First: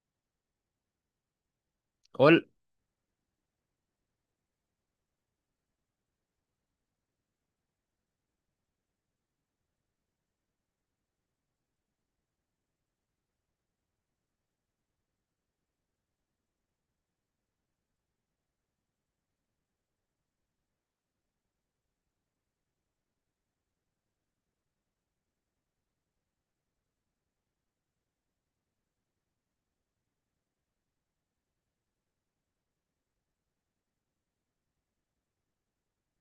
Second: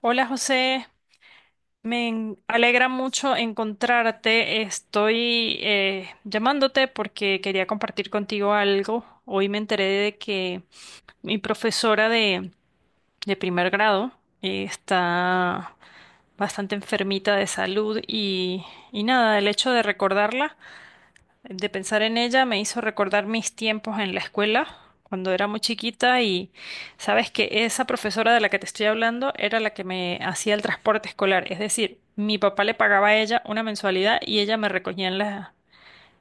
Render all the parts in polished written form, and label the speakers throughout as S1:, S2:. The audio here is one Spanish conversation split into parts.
S1: Hola José,
S2: Ol-
S1: alegra mucho encontrarte. Estoy llamándote porque quería compartir contigo algo. Hoy me enteré de que mi profesora de primer grado está bastante enfermita de salud y nada, el hecho de recordarla. De pensar en ella me hizo recordar mis tiempos en la escuela, cuando era muy chiquita y sabes que esa profesora de la que te estoy hablando era la que me hacía el transporte escolar, es decir, mi papá le pagaba a ella una mensualidad y ella me recogía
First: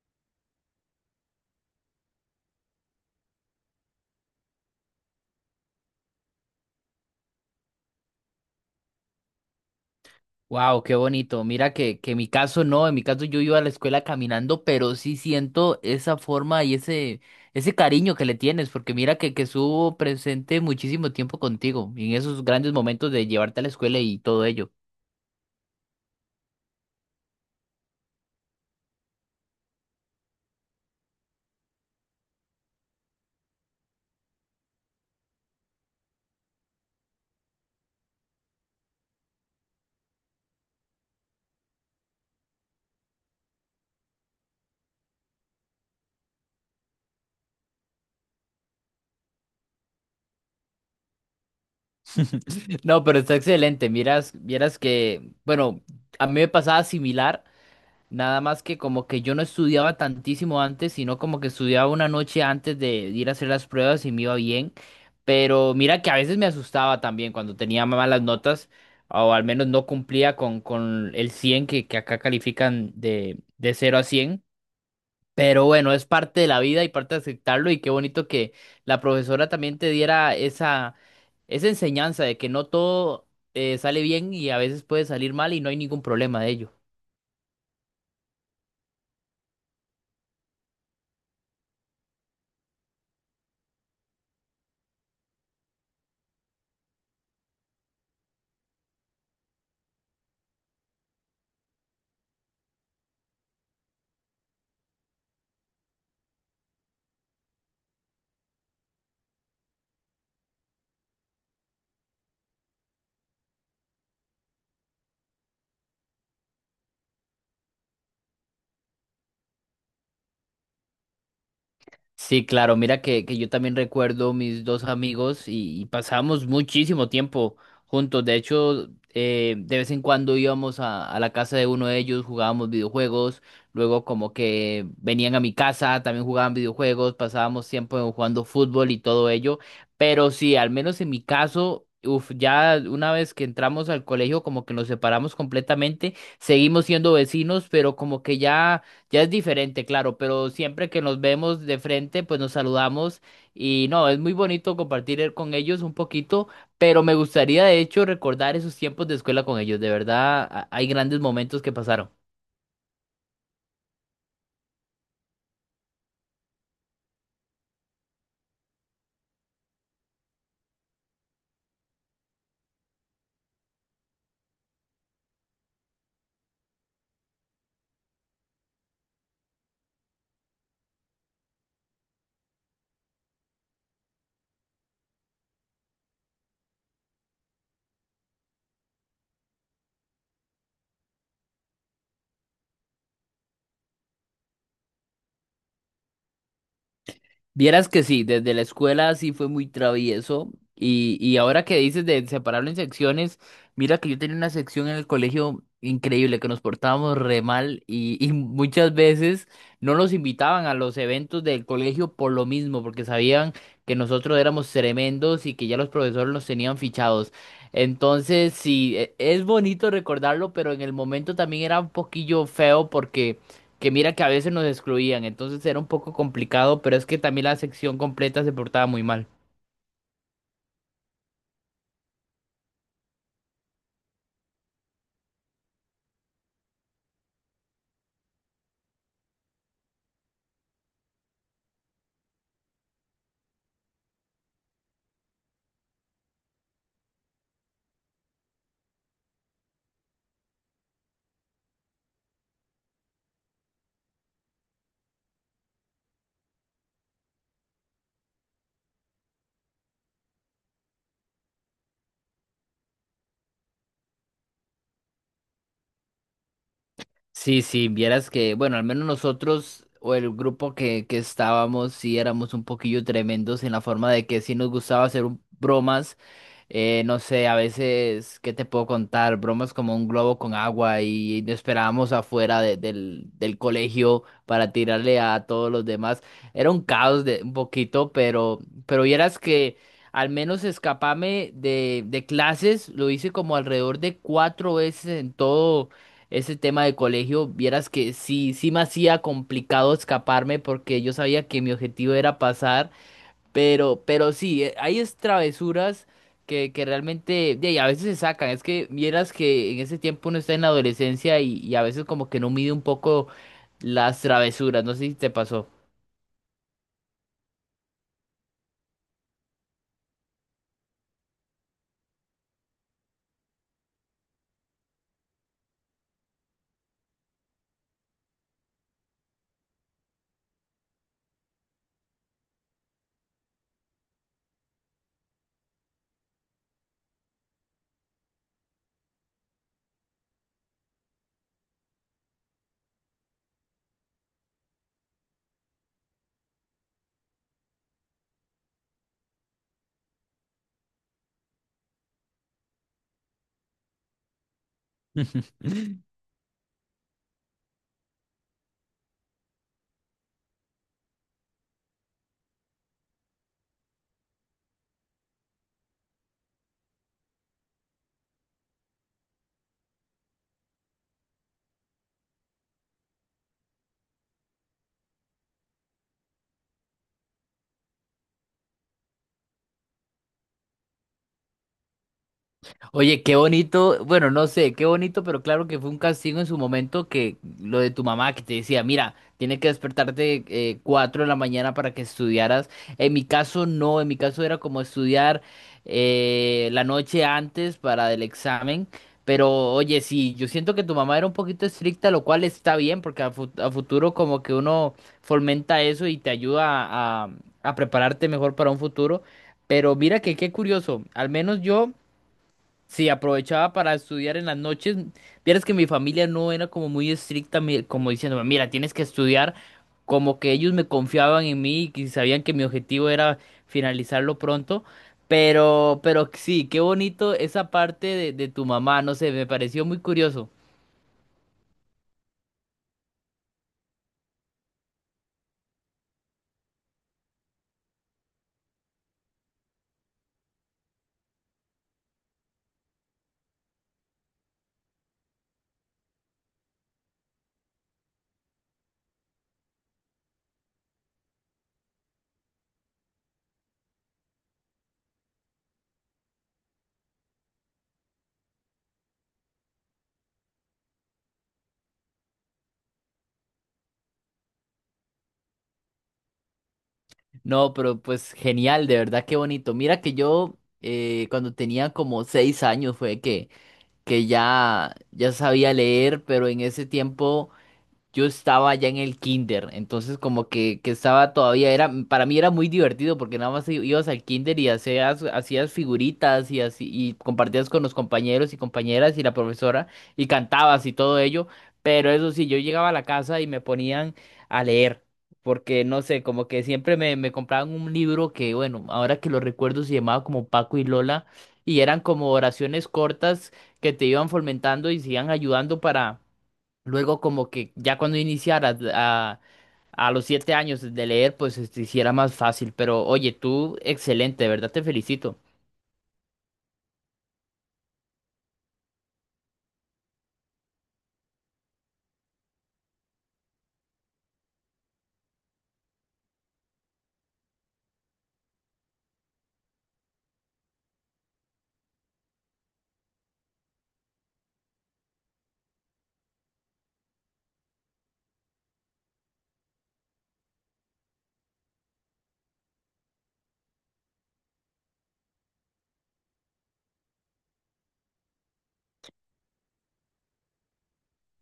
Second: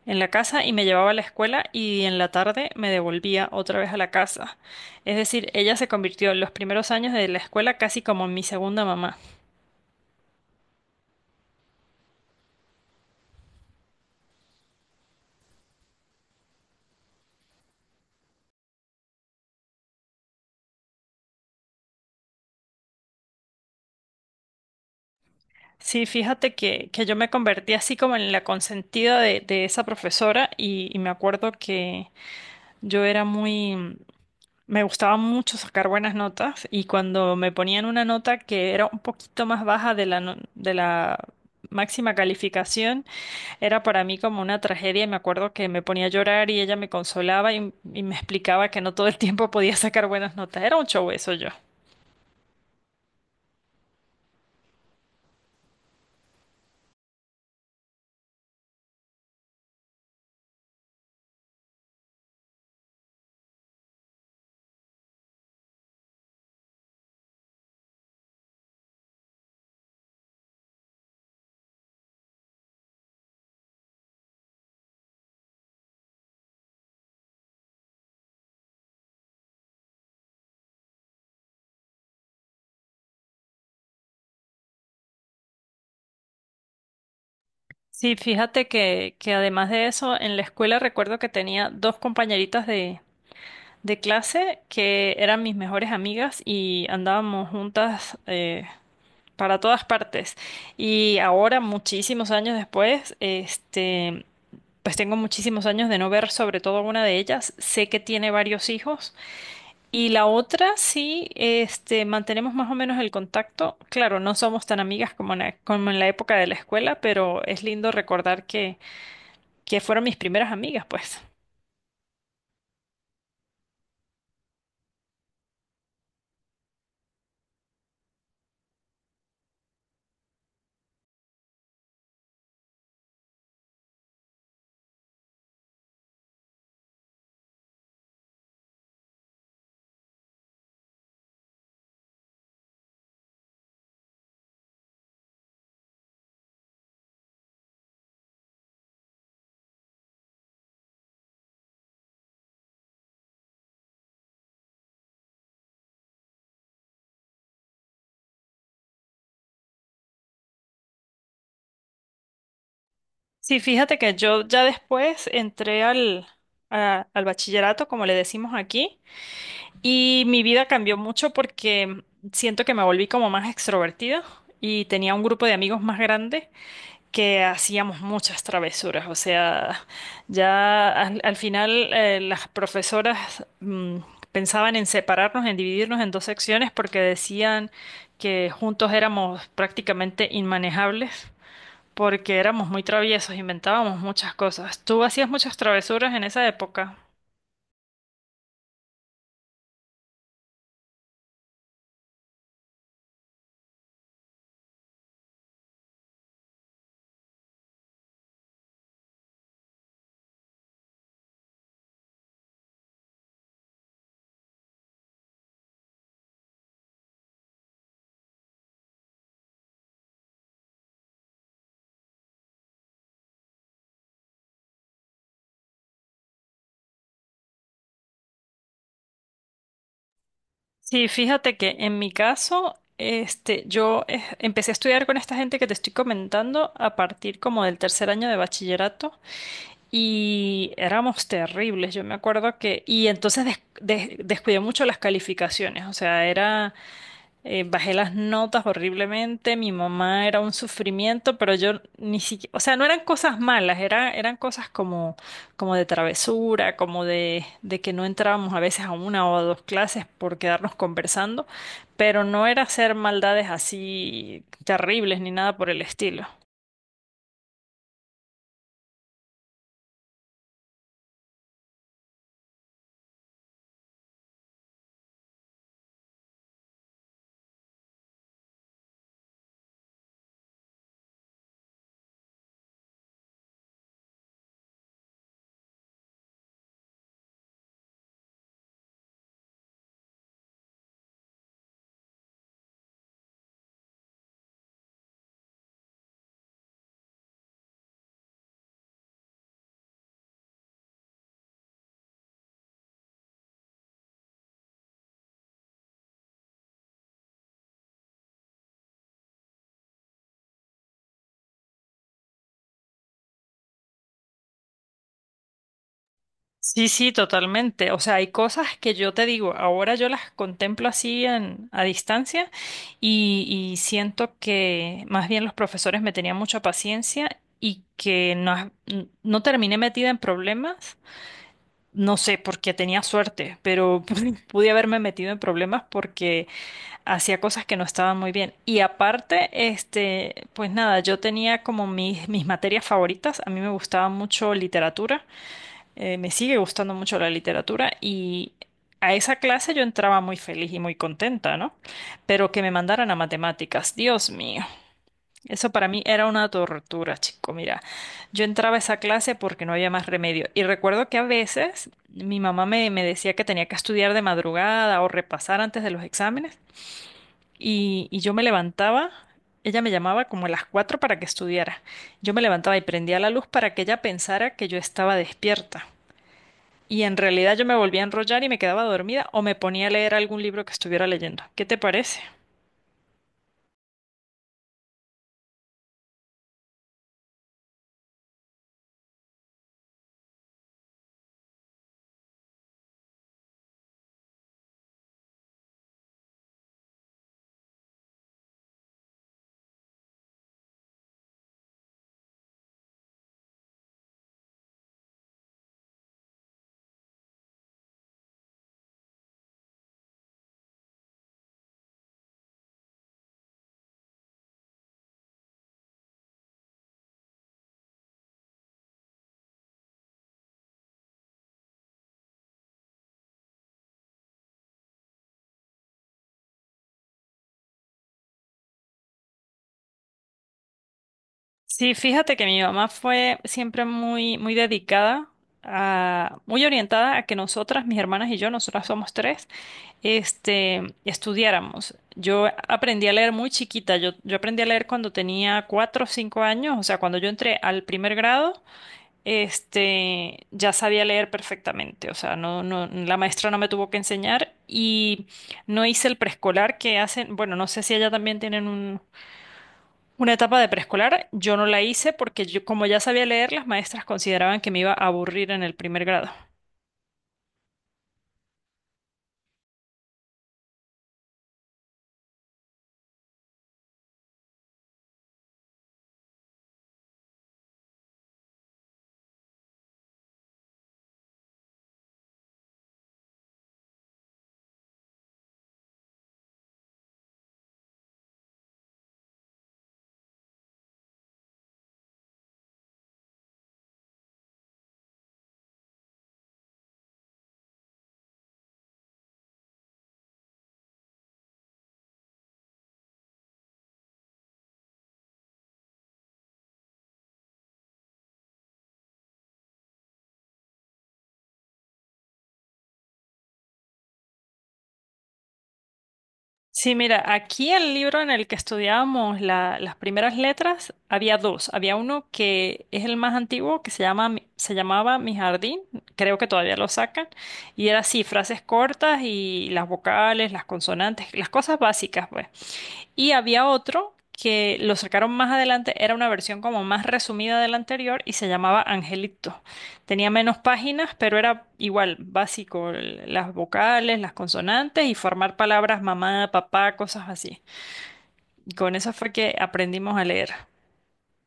S1: en la casa y me llevaba a la escuela y en la tarde me devolvía otra vez a la casa. Es decir, ella se convirtió en los primeros años de la escuela casi como mi segunda mamá.
S2: wow, qué bonito. Mira que en mi caso no, en mi caso yo iba a la escuela caminando, pero sí siento esa forma y ese cariño que le tienes, porque mira que estuvo presente muchísimo tiempo contigo, y en esos grandes momentos de llevarte a la escuela y todo ello.
S1: Sí, fíjate que yo me convertí así como en la consentida de esa profesora y me acuerdo que yo era muy, me gustaba mucho sacar buenas notas y cuando me ponían una nota que era un poquito más baja de la, no- de la máxima calificación, era para mí como una tragedia y me acuerdo que me ponía a llorar y ella me consolaba y me explicaba que no todo el tiempo podía sacar buenas notas. Era un show eso yo.
S2: No, pero está excelente. Miras, vieras que, bueno, a mí me pasaba similar. Nada más que como que yo no estudiaba tantísimo antes, sino como que estudiaba una noche antes de ir a hacer las pruebas y me iba bien. Pero mira que a veces me asustaba también cuando tenía malas notas, o al menos no cumplía con el 100 que acá califican de cero a cien. Pero bueno, es parte de la vida y parte de aceptarlo y qué bonito que la profesora también te diera esa enseñanza de que no todo sale bien y a veces puede salir mal y no hay ningún problema de ello.
S1: Sí, fíjate que además de eso, en la escuela recuerdo que tenía dos compañeritas de clase que eran mis mejores amigas y andábamos juntas para todas partes. Y ahora, muchísimos años después, este, pues tengo muchísimos años de no ver sobre todo a una de ellas. Sé que tiene varios hijos. Y la otra sí, este, mantenemos más o menos el contacto. Claro, no somos tan amigas como como en la época de la escuela, pero es lindo recordar que fueron mis primeras amigas, pues.
S2: Sí, claro, mira que yo también recuerdo mis dos amigos y pasábamos muchísimo tiempo juntos. De hecho, de vez en cuando íbamos a la casa de uno de ellos, jugábamos videojuegos, luego como que venían a mi casa, también jugaban videojuegos, pasábamos tiempo jugando fútbol y todo ello. Pero sí, al menos en mi caso, uf, ya una vez que entramos al colegio, como que nos separamos completamente, seguimos siendo vecinos, pero como que ya... Ya es diferente, claro, pero siempre que nos vemos de frente, pues nos saludamos y no, es muy bonito compartir con ellos un poquito, pero me gustaría de hecho recordar esos tiempos de escuela con ellos. De verdad, hay grandes momentos que pasaron.
S1: Sí, fíjate que yo ya después entré al bachillerato, como le decimos aquí, y mi vida cambió mucho porque siento que me volví como más extrovertida y tenía un grupo de amigos más grande que hacíamos muchas travesuras. O sea, ya al final las profesoras pensaban en separarnos, en dividirnos en dos secciones porque decían que juntos éramos prácticamente inmanejables, porque éramos muy traviesos, inventábamos muchas cosas. ¿Tú hacías muchas travesuras en esa época?
S2: Vieras que sí, desde la escuela sí fue muy travieso y ahora que dices de separarlo en secciones, mira que yo tenía una sección en el colegio increíble, que nos portábamos re mal y muchas veces no nos invitaban a los eventos del colegio por lo mismo, porque sabían que nosotros éramos tremendos y que ya los profesores nos tenían fichados. Entonces sí, es bonito recordarlo, pero en el momento también era un poquillo feo porque que mira que a veces nos excluían, entonces era un poco complicado, pero es que también la sección completa se portaba muy mal.
S1: Sí, fíjate que en mi caso, este, yo empecé a estudiar con esta gente que te estoy comentando a partir como del tercer año de bachillerato y éramos terribles, yo me acuerdo que, y entonces descuidé mucho las calificaciones, o sea, era... bajé las notas horriblemente, mi mamá era un sufrimiento, pero yo ni siquiera, o sea, no eran cosas malas, era, eran cosas como, como de travesura, como de que no entrábamos a veces a una o a dos clases por quedarnos conversando, pero no era hacer maldades así terribles ni nada por el estilo.
S2: Sí, sí, vieras que, bueno, al menos nosotros o el grupo que estábamos, sí éramos un poquillo tremendos en la forma de que sí nos gustaba hacer bromas. No sé, a veces, ¿qué te puedo contar? Bromas como un globo con agua y nos esperábamos afuera del colegio para tirarle a todos los demás. Era un caos de un poquito, pero vieras que al menos escaparme de clases lo hice como alrededor de cuatro veces en todo ese tema de colegio. Vieras que sí, sí me hacía complicado escaparme porque yo sabía que mi objetivo era pasar. Pero sí, hay es travesuras que realmente, de ahí, a veces se sacan. Es que vieras que en ese tiempo uno está en la adolescencia y a veces como que no mide un poco las travesuras. No sé si te pasó.
S1: Sí, sí, totalmente. O sea, hay cosas que yo te digo, ahora yo las contemplo así a distancia y, y siento que más bien los profesores me tenían mucha paciencia y que no, no terminé metida en problemas. No sé, porque tenía suerte, pero pude haberme metido en problemas porque hacía cosas que no estaban muy bien. Y aparte, este, pues nada, yo tenía como mis materias favoritas. A mí me gustaba mucho literatura. Me sigue gustando mucho la literatura y a esa clase yo entraba muy feliz y muy contenta, ¿no? Pero que me mandaran a matemáticas, Dios mío, eso para mí era una tortura, chico. Mira, yo entraba a esa clase porque no había más remedio. Y recuerdo que a veces mi mamá me decía que tenía que estudiar de madrugada o repasar antes de los exámenes y yo me levantaba. Ella me llamaba como a las 4 para que estudiara. Yo me levantaba y prendía la luz para que ella pensara que yo estaba despierta. Y en realidad yo me volvía a enrollar y me quedaba dormida o me ponía a leer algún libro que estuviera leyendo. ¿Qué te parece?
S2: Oye, qué bonito, bueno, no sé, qué bonito, pero claro que fue un castigo en su momento que lo de tu mamá que te decía, mira, tiene que despertarte 4 de la mañana para que estudiaras. En mi caso no, en mi caso era como estudiar, la noche antes para el examen, pero oye, sí, yo siento que tu mamá era un poquito estricta, lo cual está bien, porque a, a futuro como que uno fomenta eso y te ayuda a prepararte mejor para un futuro. Pero mira que qué curioso, al menos yo... Sí, aprovechaba para estudiar en las noches. Vieras que mi familia no era como muy estricta, como diciéndome, mira, tienes que estudiar. Como que ellos me confiaban en mí y sabían que mi objetivo era finalizarlo pronto. Pero sí, qué bonito esa parte de tu mamá, no sé, me pareció muy curioso.
S1: Sí, fíjate que mi mamá fue siempre muy, muy dedicada a, muy orientada a que nosotras, mis hermanas y yo, nosotras somos tres, este, estudiáramos. Yo aprendí a leer muy chiquita. Yo aprendí a leer cuando tenía 4 o 5 años, o sea, cuando yo entré al primer grado, este, ya sabía leer perfectamente, o sea, no, no, la maestra no me tuvo que enseñar y no hice el preescolar que hacen, bueno, no sé si allá también tienen una etapa de preescolar, yo no la hice porque yo, como ya sabía leer, las maestras consideraban que me iba a aburrir en el primer grado.
S2: No, pero pues genial, de verdad, qué bonito. Mira que yo, cuando tenía como seis años fue que ya, ya sabía leer, pero en ese tiempo yo estaba ya en el kinder, entonces como que estaba todavía, era, para mí era muy divertido porque nada más ibas al kinder y hacías, hacías figuritas y así, y compartías con los compañeros y compañeras y la profesora y cantabas y todo ello, pero eso sí, yo llegaba a la casa y me ponían a leer. Porque no sé, como que siempre me, me compraban un libro que, bueno, ahora que lo recuerdo se llamaba como Paco y Lola, y eran como oraciones cortas que te iban fomentando y se iban ayudando para, luego como que ya cuando iniciara a los siete años de leer, pues se te hiciera más fácil. Pero oye, tú excelente, de verdad te felicito.
S1: Sí, mira, aquí el libro en el que estudiábamos las primeras letras había dos. Había uno que es el más antiguo, que se llama, se llamaba Mi Jardín, creo que todavía lo sacan, y era así, frases cortas y las vocales, las consonantes, las cosas básicas, pues. Y había otro que lo sacaron más adelante, era una versión como más resumida de la anterior y se llamaba Angelito. Tenía menos páginas, pero era igual, básico, las vocales, las consonantes y formar palabras mamá, papá, cosas así. Y con eso fue que aprendimos a leer.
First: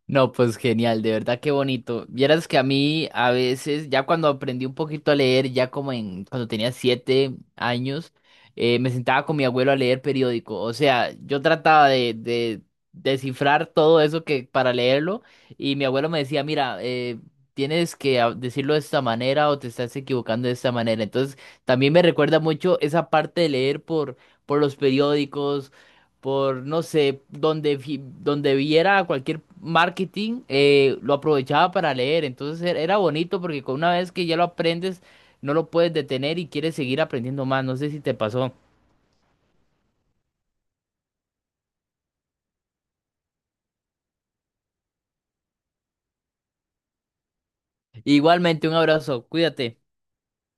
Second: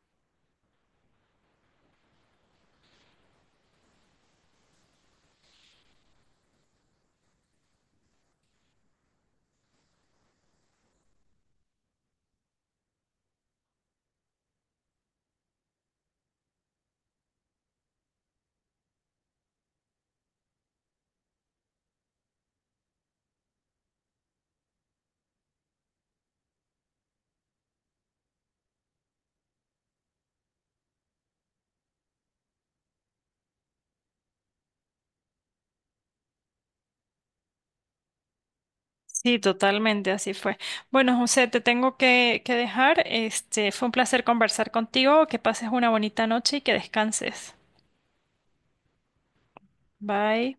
S2: No, pues genial, de verdad qué bonito. Vieras que a mí a veces, ya cuando aprendí un poquito a leer, ya como en cuando tenía siete años, me sentaba con mi abuelo a leer periódico. O sea, yo trataba de descifrar todo eso que para leerlo y mi abuelo me decía, mira, tienes que decirlo de esta manera o te estás equivocando de esta manera. Entonces, también me recuerda mucho esa parte de leer por los periódicos por, no sé, donde, donde viera cualquier marketing, lo aprovechaba para leer. Entonces era bonito porque con una vez que ya lo aprendes, no lo puedes detener y quieres seguir aprendiendo más. No sé si te pasó.
S1: Sí, totalmente, así fue. Bueno, José, te tengo que dejar. Este, fue un placer conversar contigo. Que pases una bonita noche y que descanses.
S2: Igualmente, un abrazo, cuídate.
S1: Bye.